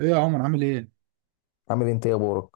ايه يا عمر، عامل ايه؟ عامل انت ايه يا بورك؟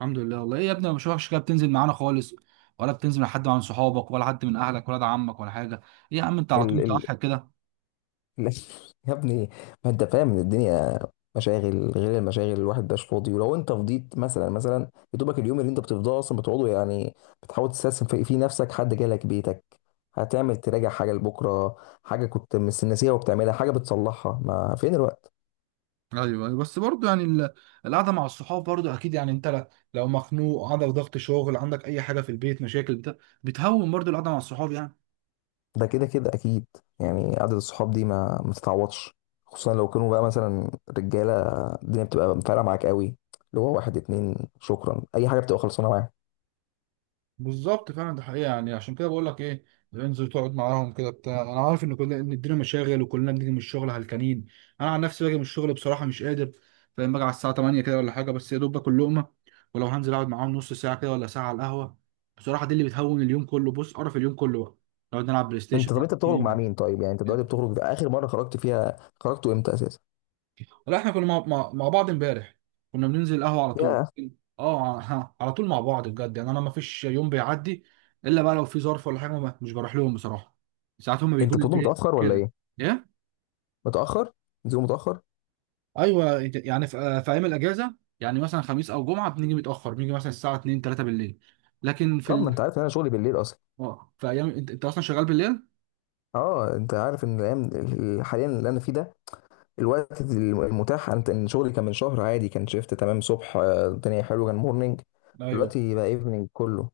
الحمد لله، والله ايه يا ابني، مش وحش كده. بتنزل معانا خالص ولا بتنزل مع حد من صحابك، ولا حد من اهلك، ولا ده عمك، ولا حاجه؟ ايه يا عم، انت على طول ال ال متوحد كده. ال- يا ابني، ما انت فاهم ان الدنيا مشاغل غير المشاغل، الواحد مبقاش فاضي. ولو انت فضيت مثلا، يا دوبك اليوم اللي انت بتفضاه اصلا بتقعده، يعني بتحاول تستثمر في نفسك. حد جالك بيتك، هتعمل تراجع حاجه لبكره، حاجه كنت ناسيها وبتعملها، حاجه بتصلحها، ما فين الوقت؟ ايوه ايوه، بس برضه يعني القعده مع الصحاب برضه اكيد. يعني انت لو مخنوق، عندك ضغط شغل، عندك اي حاجه في البيت، مشاكل بتاع، بتهون برضه القعده مع الصحاب يعني. ده كده كده اكيد. يعني قعده الصحاب دي ما تتعوضش، خصوصا لو كانوا بقى مثلا رجاله، الدنيا بتبقى فارقه معاك قوي. اللي هو واحد اتنين شكرا، اي حاجه بتبقى خلصانه معاك. بالظبط فعلا، ده حقيقة. يعني عشان كده بقول لك ايه، انزل تقعد معاهم كده بتاع. انا عارف ان كلنا، ان الدنيا مشاغل، وكلنا بنيجي من الشغل هلكانين. انا عن نفسي باجي من الشغل بصراحة مش قادر، فاهم؟ باجي على الساعة 8 كده ولا حاجة، بس يا دوب باكل لقمة. ولو هنزل اقعد معاهم نص ساعة كده ولا ساعة على القهوة، بصراحة دي اللي بتهون اليوم كله. بص، قرف اليوم كله بقى، نقعد نلعب بلاي ستيشن، طب انت بتخرج مع نلعب مين طيب؟ يعني انت دلوقتي جيم. بتخرج؟ في اخر مره خرجت فيها، خرجتوا امتى اساسا؟ لا احنا كنا مع بعض امبارح، كنا بننزل القهوة على طول. يا اه ها، على طول مع بعض بجد. يعني انا ما فيش يوم بيعدي الا بقى لو في ظرف ولا حاجة، مش بروح لهم بصراحة. ساعات هم بيجوا انت لي بتقول البيت متاخر ولا كده. ايه؟ ايه. متاخر؟ بتقول متاخر؟ ايوه يعني في ايام الاجازة، يعني مثلا خميس او جمعة بنيجي متأخر، بنيجي مثلا الساعة 2 3 بالليل. لكن في طب ما انت عارف ان انا شغلي بالليل اصلا. اه في ايام انت اصلا شغال بالليل. اه، انت عارف ان الايام حاليا اللي انا فيه ده، الوقت المتاح، انت ان شغلي كان من شهر عادي كان شيفت تمام صبح، الدنيا حلوه، كان مورنينج. ايوه. دلوقتي بقى ايفنينج كله.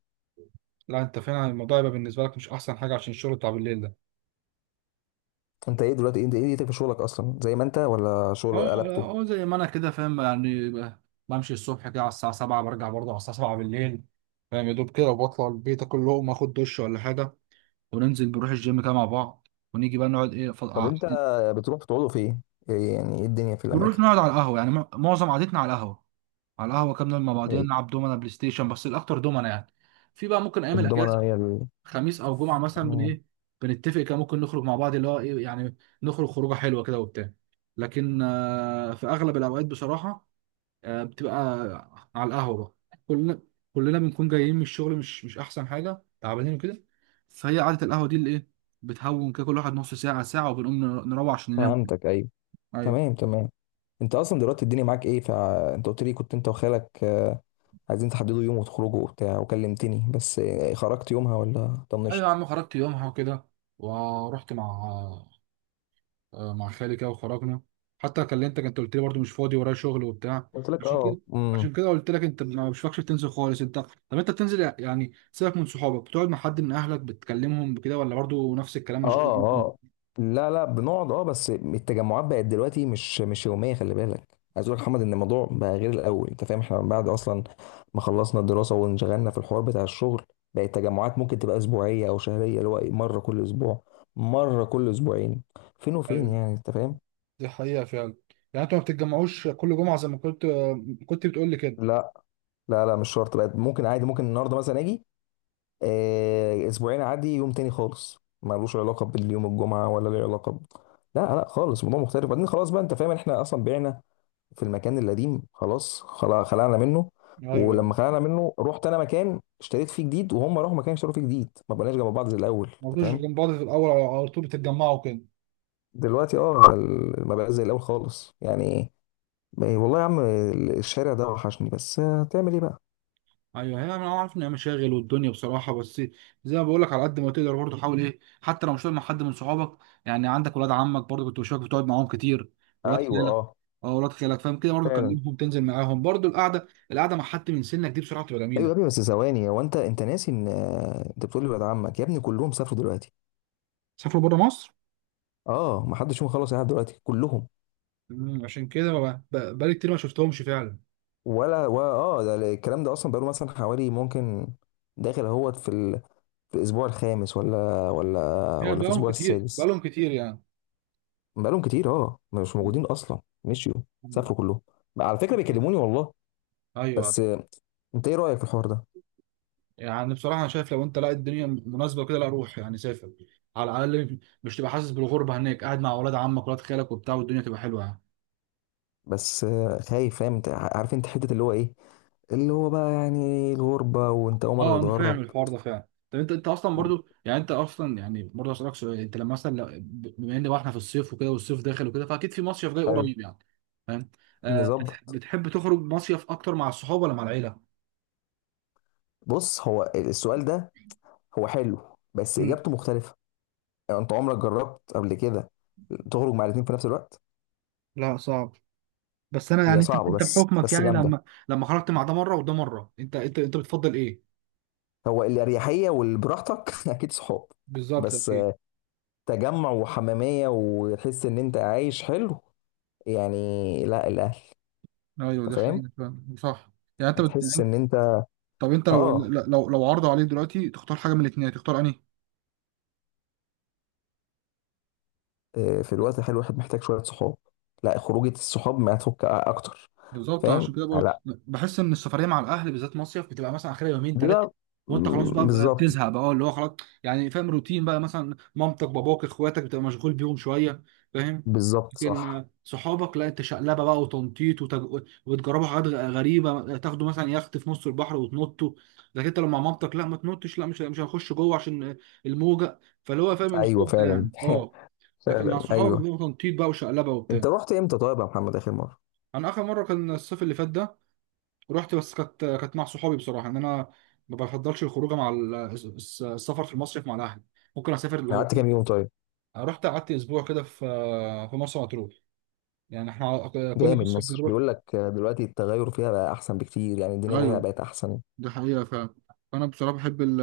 لا انت فعلا الموضوع يبقى بالنسبة لك مش احسن حاجة عشان الشغل بتاع بالليل ده. انت ايه دلوقتي؟ انت ايه دنيتك في شغلك اصلا؟ زي ما انت، ولا شغل هو قلبته؟ هو زي ما انا كده فاهم، يعني بمشي الصبح كده على الساعة 7، برجع برضه على الساعة 7 بالليل. فاهم؟ يا دوب كده، وبطلع البيت اكل لقمة اخد دش ولا حاجة، وننزل نروح الجيم كده مع بعض، ونيجي بقى نقعد ايه ف... طب آه، انت بتروح بتقعدوا فين؟ إيه يعني ايه الدنيا في بنروح الاماكن؟ نقعد على القهوة. يعني معظم قعدتنا على القهوة. على القهوة كده بنقعد مع بعضينا، نلعب دومنا بلاي ستيشن، بس الأكتر دومنا يعني. في بقى ممكن أيام الأجازة، الضمنه هي خميس أو جمعة مثلا بن ال... ايه بنتفق كده ممكن نخرج مع بعض، اللي هو ايه يعني، نخرج خروجة حلوة كده وبتاع. لكن في أغلب الأوقات بصراحة، بتبقى على القهوة بقى. كلنا بنكون جايين من الشغل، مش أحسن حاجة، تعبانين وكده. فهي قعدة القهوة دي اللي إيه، بتهون كده كل واحد نص ساعة ساعة، وبنقوم نروح عشان ننام. فهمتك، ايوه. أيوة. تمام، تمام. انت اصلا دلوقتي الدنيا معاك ايه؟ فانت قلت لي كنت انت وخالك، عايزين تحددوا يوم وتخرجوا وبتاع، وكلمتني. بس خرجت يومها ولا أيوة يا طنشت؟ عم، خرجت يومها وكده، ورحت مع مع خالي كده وخرجنا. حتى كلمتك أنت قلت لي برضه مش فاضي ورايا شغل وبتاع. قلت لك عشان اه، كده امم. عشان كده قلت لك انت ما مش فاكش بتنزل خالص. طب انت بتنزل يعني، سيبك من صحابك، بتقعد مع حد من اهلك، بتكلمهم بكده، ولا برضه نفس الكلام اه مشغول؟ اه. لا، لا، بنقعد، اه، بس التجمعات بقت دلوقتي مش يوميه. خلي بالك، عايز اقول لك يا محمد ان الموضوع بقى غير الاول، انت فاهم؟ احنا من بعد اصلا ما خلصنا الدراسه وانشغلنا في الحوار بتاع الشغل، بقت التجمعات ممكن تبقى اسبوعيه او شهريه، اللي هو مره كل اسبوع، مره كل اسبوعين، فين وفين، يعني انت فاهم؟ دي حقيقة فعلا. يعني انتوا ما بتتجمعوش كل جمعة زي ما كنت بتقول لي كده. لا، لا، لا، مش شرط بقى، ممكن عادي، ممكن النهارده مثلا اجي، اسبوعين عادي، يوم تاني خالص ملوش علاقه باليوم الجمعه، ولا له علاقه ب... لا، لا خالص، الموضوع مختلف. بعدين خلاص بقى، انت فاهم، احنا اصلا بعنا في المكان القديم، خلاص خلعنا منه. ايوه ولما ايوه، خلعنا منه، رحت انا مكان اشتريت فيه جديد، وهم راحوا مكان اشتروا فيه جديد، ما بقناش جنب بعض زي الاول، ما انت بتجوش فاهم؟ جنب بعض في الاول، على طول بتتجمعوا كده. دلوقتي اه، ما بقاش زي الاول خالص يعني. والله يا عم، الشارع ده وحشني، بس هتعمل ايه بقى. ايوه هي، انا عارف ان هي مشاغل والدنيا بصراحه، بس زي ما بقول لك، على قد ما تقدر برضه حاول ايه، حتى لو مش قاعد مع حد من صحابك. يعني عندك ولاد عمك برضه كنت بشوفك بتقعد معاهم كتير، ولاد ايوه، خالك. اه، اه ولاد خالك فاهم كده، برضه فعلا. كلمهم، تنزل معاهم برضه. القعده مع حد من سنك دي بصراحه بتبقى ايوه يا ابني، جميله. بس ثواني، هو انت ناسي ان انت بتقول لي ولاد عمك يا ابني كلهم سافروا دلوقتي. سافروا بره مصر. اه، ما حدش فيهم خلص قاعد دلوقتي، كلهم. مم، عشان كده بقالي كتير ما شفتهمش فعلا. ولا اه، ده الكلام ده اصلا بقاله مثلا حوالي، ممكن داخل اهوت في ال... في الاسبوع الخامس، ولا ولا، يعني ولا في الاسبوع السادس؟ بقالهم كتير يعني. بقالهم كتير، اه، مش موجودين اصلا، مشيوا، مم. سافروا كلهم. على فكره بيكلموني والله. ايوه أيوة. بس انت ايه رايك في الحوار ده؟ يعني بصراحه، انا شايف لو انت، لا الدنيا مناسبه كده، لا روح يعني سافر. على الاقل مش تبقى حاسس بالغربه هناك، قاعد مع اولاد عمك ولاد خالك وبتاع، والدنيا تبقى حلوه يعني. بس خايف، فاهم؟ انت عارف، انت حته اللي هو ايه، اللي هو بقى يعني الغربه، وانت اول مره اه انا فاهم تتغرب. الحوار ده فعلا. طب انت اصلا برضو، يعني انت اصلا يعني برضه اسالك سؤال. انت لما مثلا بما ان بقى احنا في الصيف وكده، والصيف داخل وكده، فاكيد في مصيف جاي حلو، قريب يعني، فاهم؟ آه نظبط. بتحب تخرج مصيف اكتر مع الصحاب ولا مع العيله؟ بص، هو السؤال ده هو حلو، بس مم. اجابته مختلفه. يعني انت عمرك جربت قبل كده تخرج مع الاثنين في نفس الوقت؟ لا صعب. بس انا هي يعني انت صعبه، انت بس بحكمك، بس يعني جامده. لما خرجت مع ده مره وده مره، انت بتفضل ايه؟ هو الاريحيه والبراحتك اكيد صحاب. بالظبط بس اكيد. تجمع وحماميه، وتحس ان انت عايش حلو يعني، لا الاهل. ايوه انت ده فاهم؟ حقيقي فعلا، صح. يعني انت تحس ان انت، طب انت لو اه، لو لو عرضوا عليك دلوقتي تختار حاجه من الاثنين، تختار انهي؟ في الوقت الحلو الواحد محتاج شويه صحاب، لا خروجه الصحاب ما تفك اكتر. بالظبط. فاهم؟ عشان كده بقولك، لا، بحس ان السفريه مع الاهل بالذات مصيف بتبقى مثلا اخرها يومين ده ثلاثه، وانت خلاص بقى بالظبط. بتزهق بقى، اه اللي هو خلاص. يعني فاهم، روتين بقى، مثلا مامتك باباك اخواتك بتبقى مشغول بيهم شويه فاهم. بالظبط، صح. لكن صحابك لا، انت شقلبه بقى وتنطيط وتجربوا حاجات غريبه، تاخدوا مثلا يخت في نص البحر وتنطوا. لكن انت لو مع مامتك لا، ما تنطش، لا مش هنخش جوه عشان الموجه، فاللي هو فاهم ايوه، الخوف ده فعلا يعني اه. لكن مع فعلا، صحابك ايوه. بيبقى تنطيط بقى وشقلبه وبتاع. انت رحت امتى طيب يا محمد اخر مره؟ انا اخر مره كان الصيف اللي فات ده، رحت، بس كانت مع صحابي. بصراحه ان انا ما بفضلش الخروج مع السفر في المصيف مع الاهل. ممكن اسافر يعني لو، قعدت كام يوم طيب؟ رحت قعدت اسبوع كده في مرسى مطروح، يعني احنا كل جامد، مصيف مصر بنروح. بيقول لك، دلوقتي التغير فيها بقى احسن بكتير، يعني الدنيا فيها ايوه بقت احسن. دي حقيقة فعلا. فانا بصراحة بحب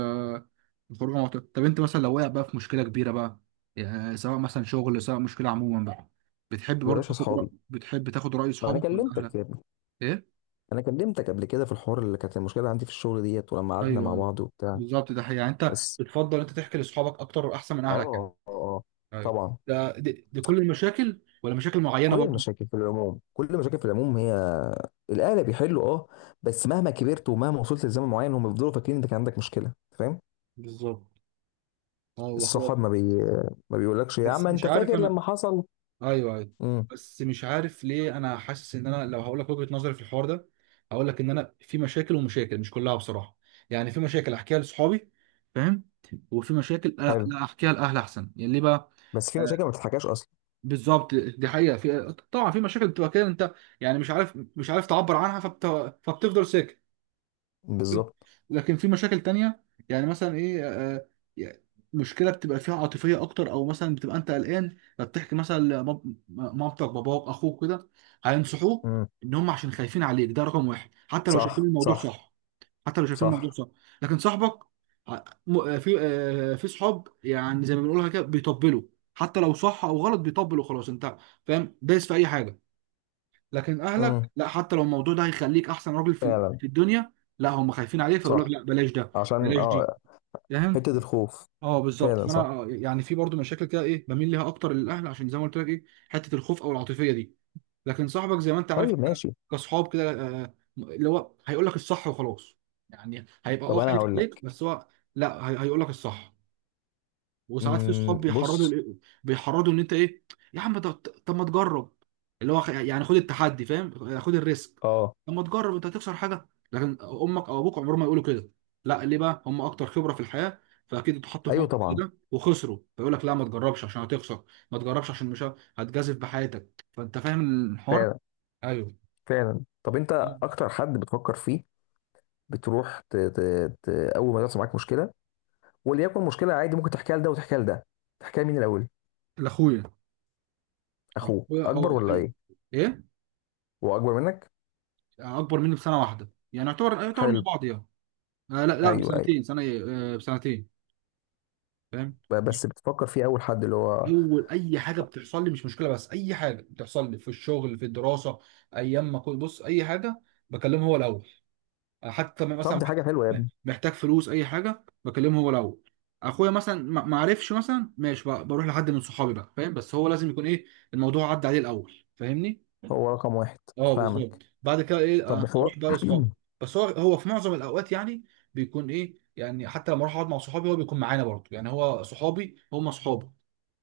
الخروج مع بعض. طب انت مثلا لو وقع بقى في مشكلة كبيرة بقى، يعني سواء مثلا شغل، سواء مشكلة عموما بقى، يا باشا، اصحابي. بتحب تاخد رأي ما انا صحابك ولا اهلك؟ كلمتك يا ابني، ايه. انا كلمتك قبل كده في الحوار اللي كانت المشكله عندي في الشغل ديت، ولما قعدنا ايوه مع ايوه بعض وبتاع. بالظبط، ده حقيقة. يعني انت بس بتفضل انت تحكي لاصحابك اكتر احسن من اه، اهلك يعني. اه، ايوه طبعا. ده دي كل المشاكل ولا مشاكل معينه كل برضو؟ المشاكل في العموم، كل المشاكل في العموم، هي الاهل بيحلوا، اه، بس مهما كبرت ومهما وصلت لزمن معين، هم بيفضلوا فاكرين انك عندك مشكله، فاهم؟ بالظبط. اه والله هو، الصحاب ما بيقولكش يا بس عم مش انت عارف فاكر انا. لما حصل. ايوه ايوه، امم. بس مش عارف ليه، انا حاسس ان انا لو هقول لك وجهه نظري في الحوار ده، هقول لك ان انا في مشاكل ومشاكل، مش كلها بصراحه. يعني في مشاكل احكيها لاصحابي فاهم، وفي مشاكل حلو، لا احكيها لاهل احسن. يعني ليه بقى؟ بس في مشاكل ما بتتحكاش اصلا. بالظبط دي حقيقه. في طبعا في مشاكل بتبقى كده انت، يعني مش عارف تعبر عنها، فبتفضل ساكت. بالظبط. لكن في مشاكل تانية، يعني مثلا ايه، آه، يعني مشكلة بتبقى فيها عاطفية أكتر، أو مثلا بتبقى أنت قلقان فبتحكي مثلا مامتك باباك أخوك كده، هينصحوك امم. إن هم عشان خايفين عليك، ده رقم واحد، حتى لو شايفين صح، الموضوع صح. صح. حتى لو شايفين الموضوع صح. صح. لكن صاحبك، في صحاب يعني زي ما بنقولها كده بيطبلوا. حتى لو صح أو غلط بيطبلوا خلاص. أنت فاهم، دايس في أي حاجة. لكن اهلك امم، لا، حتى لو الموضوع ده هيخليك احسن راجل في فعلا. في الدنيا، لا هم خايفين عليه فيقول لك صح، لا بلاش ده، عشان بلاش دي فاهم. حته الخوف. اه بالظبط. فعلا، فانا صح. يعني في برضو مشاكل كده ايه، بميل ليها اكتر للاهل، عشان زي ما قلت لك ايه، حته الخوف او العاطفيه دي. لكن صاحبك زي ما انت عارف، طيب، إحنا ماشي. كصحاب كده، اللي هو هيقول لك الصح وخلاص. يعني هيبقى طب اه انا خايف هقول لك. عليك بس هو لا، هيقول لك الصح. وساعات في صحاب بيحرضوا بص. لإيه؟ بيحرضوا ان انت ايه، يا عم طب، طب ما تجرب، اللي هو يعني خد التحدي فاهم، خد الريسك. اه. طب ما تجرب انت هتخسر حاجه؟ لكن امك او ابوك عمرهم ما يقولوا كده. لا ليه بقى، هم اكتر خبره في الحياه، فاكيد اتحطوا في ايوه، موقف زي طبعا. ده وخسروا، فيقول لك لا ما تجربش عشان هتخسر، ما تجربش عشان مش هتجازف بحياتك، فانت فاهم الحوار. فعلا، ايوه. فعلا. طب انت، اكتر حد بتفكر فيه، بتروح اول ما يحصل معاك مشكله، وليكن مشكله عادي ممكن تحكيها لده وتحكيها لده، تحكيها لمين الاول؟ لاخويا. اخوك اخويا اكبر اه ولا ايوه. ايه؟ ايه. هو اكبر منك؟ اكبر مني بسنه واحده، يعني يعتبر مع حلو. بعض يعني. آه لا لا ايوه، ايوه. بسنتين، سنه ايه، آه بسنتين فاهم. بس بتفكر فيه اول حد، اللي هو. اول اي حاجه بتحصل لي، مش مشكله، بس اي حاجه بتحصل لي في الشغل في الدراسه، ايام ما كنت، بص اي حاجه بكلمه هو الاول. حتى لما طب مثلا دي حاجه حلوه يا ابني. محتاج فلوس اي حاجه بكلمه هو الاول. اخويا مثلا ما عرفش مثلا، ماشي بقى بروح لحد من صحابي بقى فاهم. بس هو لازم يكون ايه، الموضوع عدى عليه الاول فاهمني؟ هو رقم واحد. اه بالظبط. فاهمك. بعد كده ايه طب هو اروح بقى لاصحابي. بس هو في معظم الاوقات يعني بيكون ايه يعني، حتى لما اروح اقعد مع صحابي هو بيكون معانا برضه، يعني هو صحابي هم صحابه،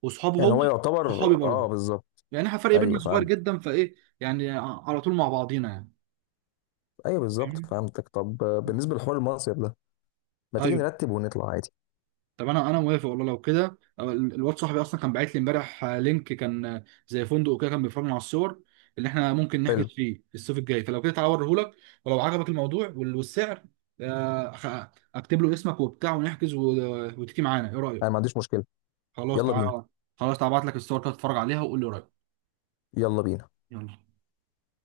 وصحابه يعني هو هو صحابي يعتبر، اه، برضه. بالظبط. يعني احنا فرق ايوه، بيننا صغير فهمت. جدا، فايه يعني على طول مع بعضينا يعني، ايوه، بالظبط، فاهمني؟ فهمتك. طب بالنسبه لحوار المصيف ده، ما تيجي ايوه. نرتب ونطلع عادي. طب انا موافق والله لو كده. أو الواد صاحبي اصلا كان باعت لي امبارح لينك، كان زي فندق كده، كان بيفرجنا على الصور اللي احنا ممكن نحجز حلو. فيه الصيف الجاي. فلو كده تعالى اوريهولك، ولو عجبك الموضوع والسعر، آه، خ- اكتب له اسمك وبتاع ونحجز وتيجي معانا، ايه انا ما رايك؟ عنديش مشكله. خلاص يلا بينا. تعالى. خلاص تعالى ابعت لك الصور كده تتفرج عليها وقول لي رايك. يلا بينا. يلا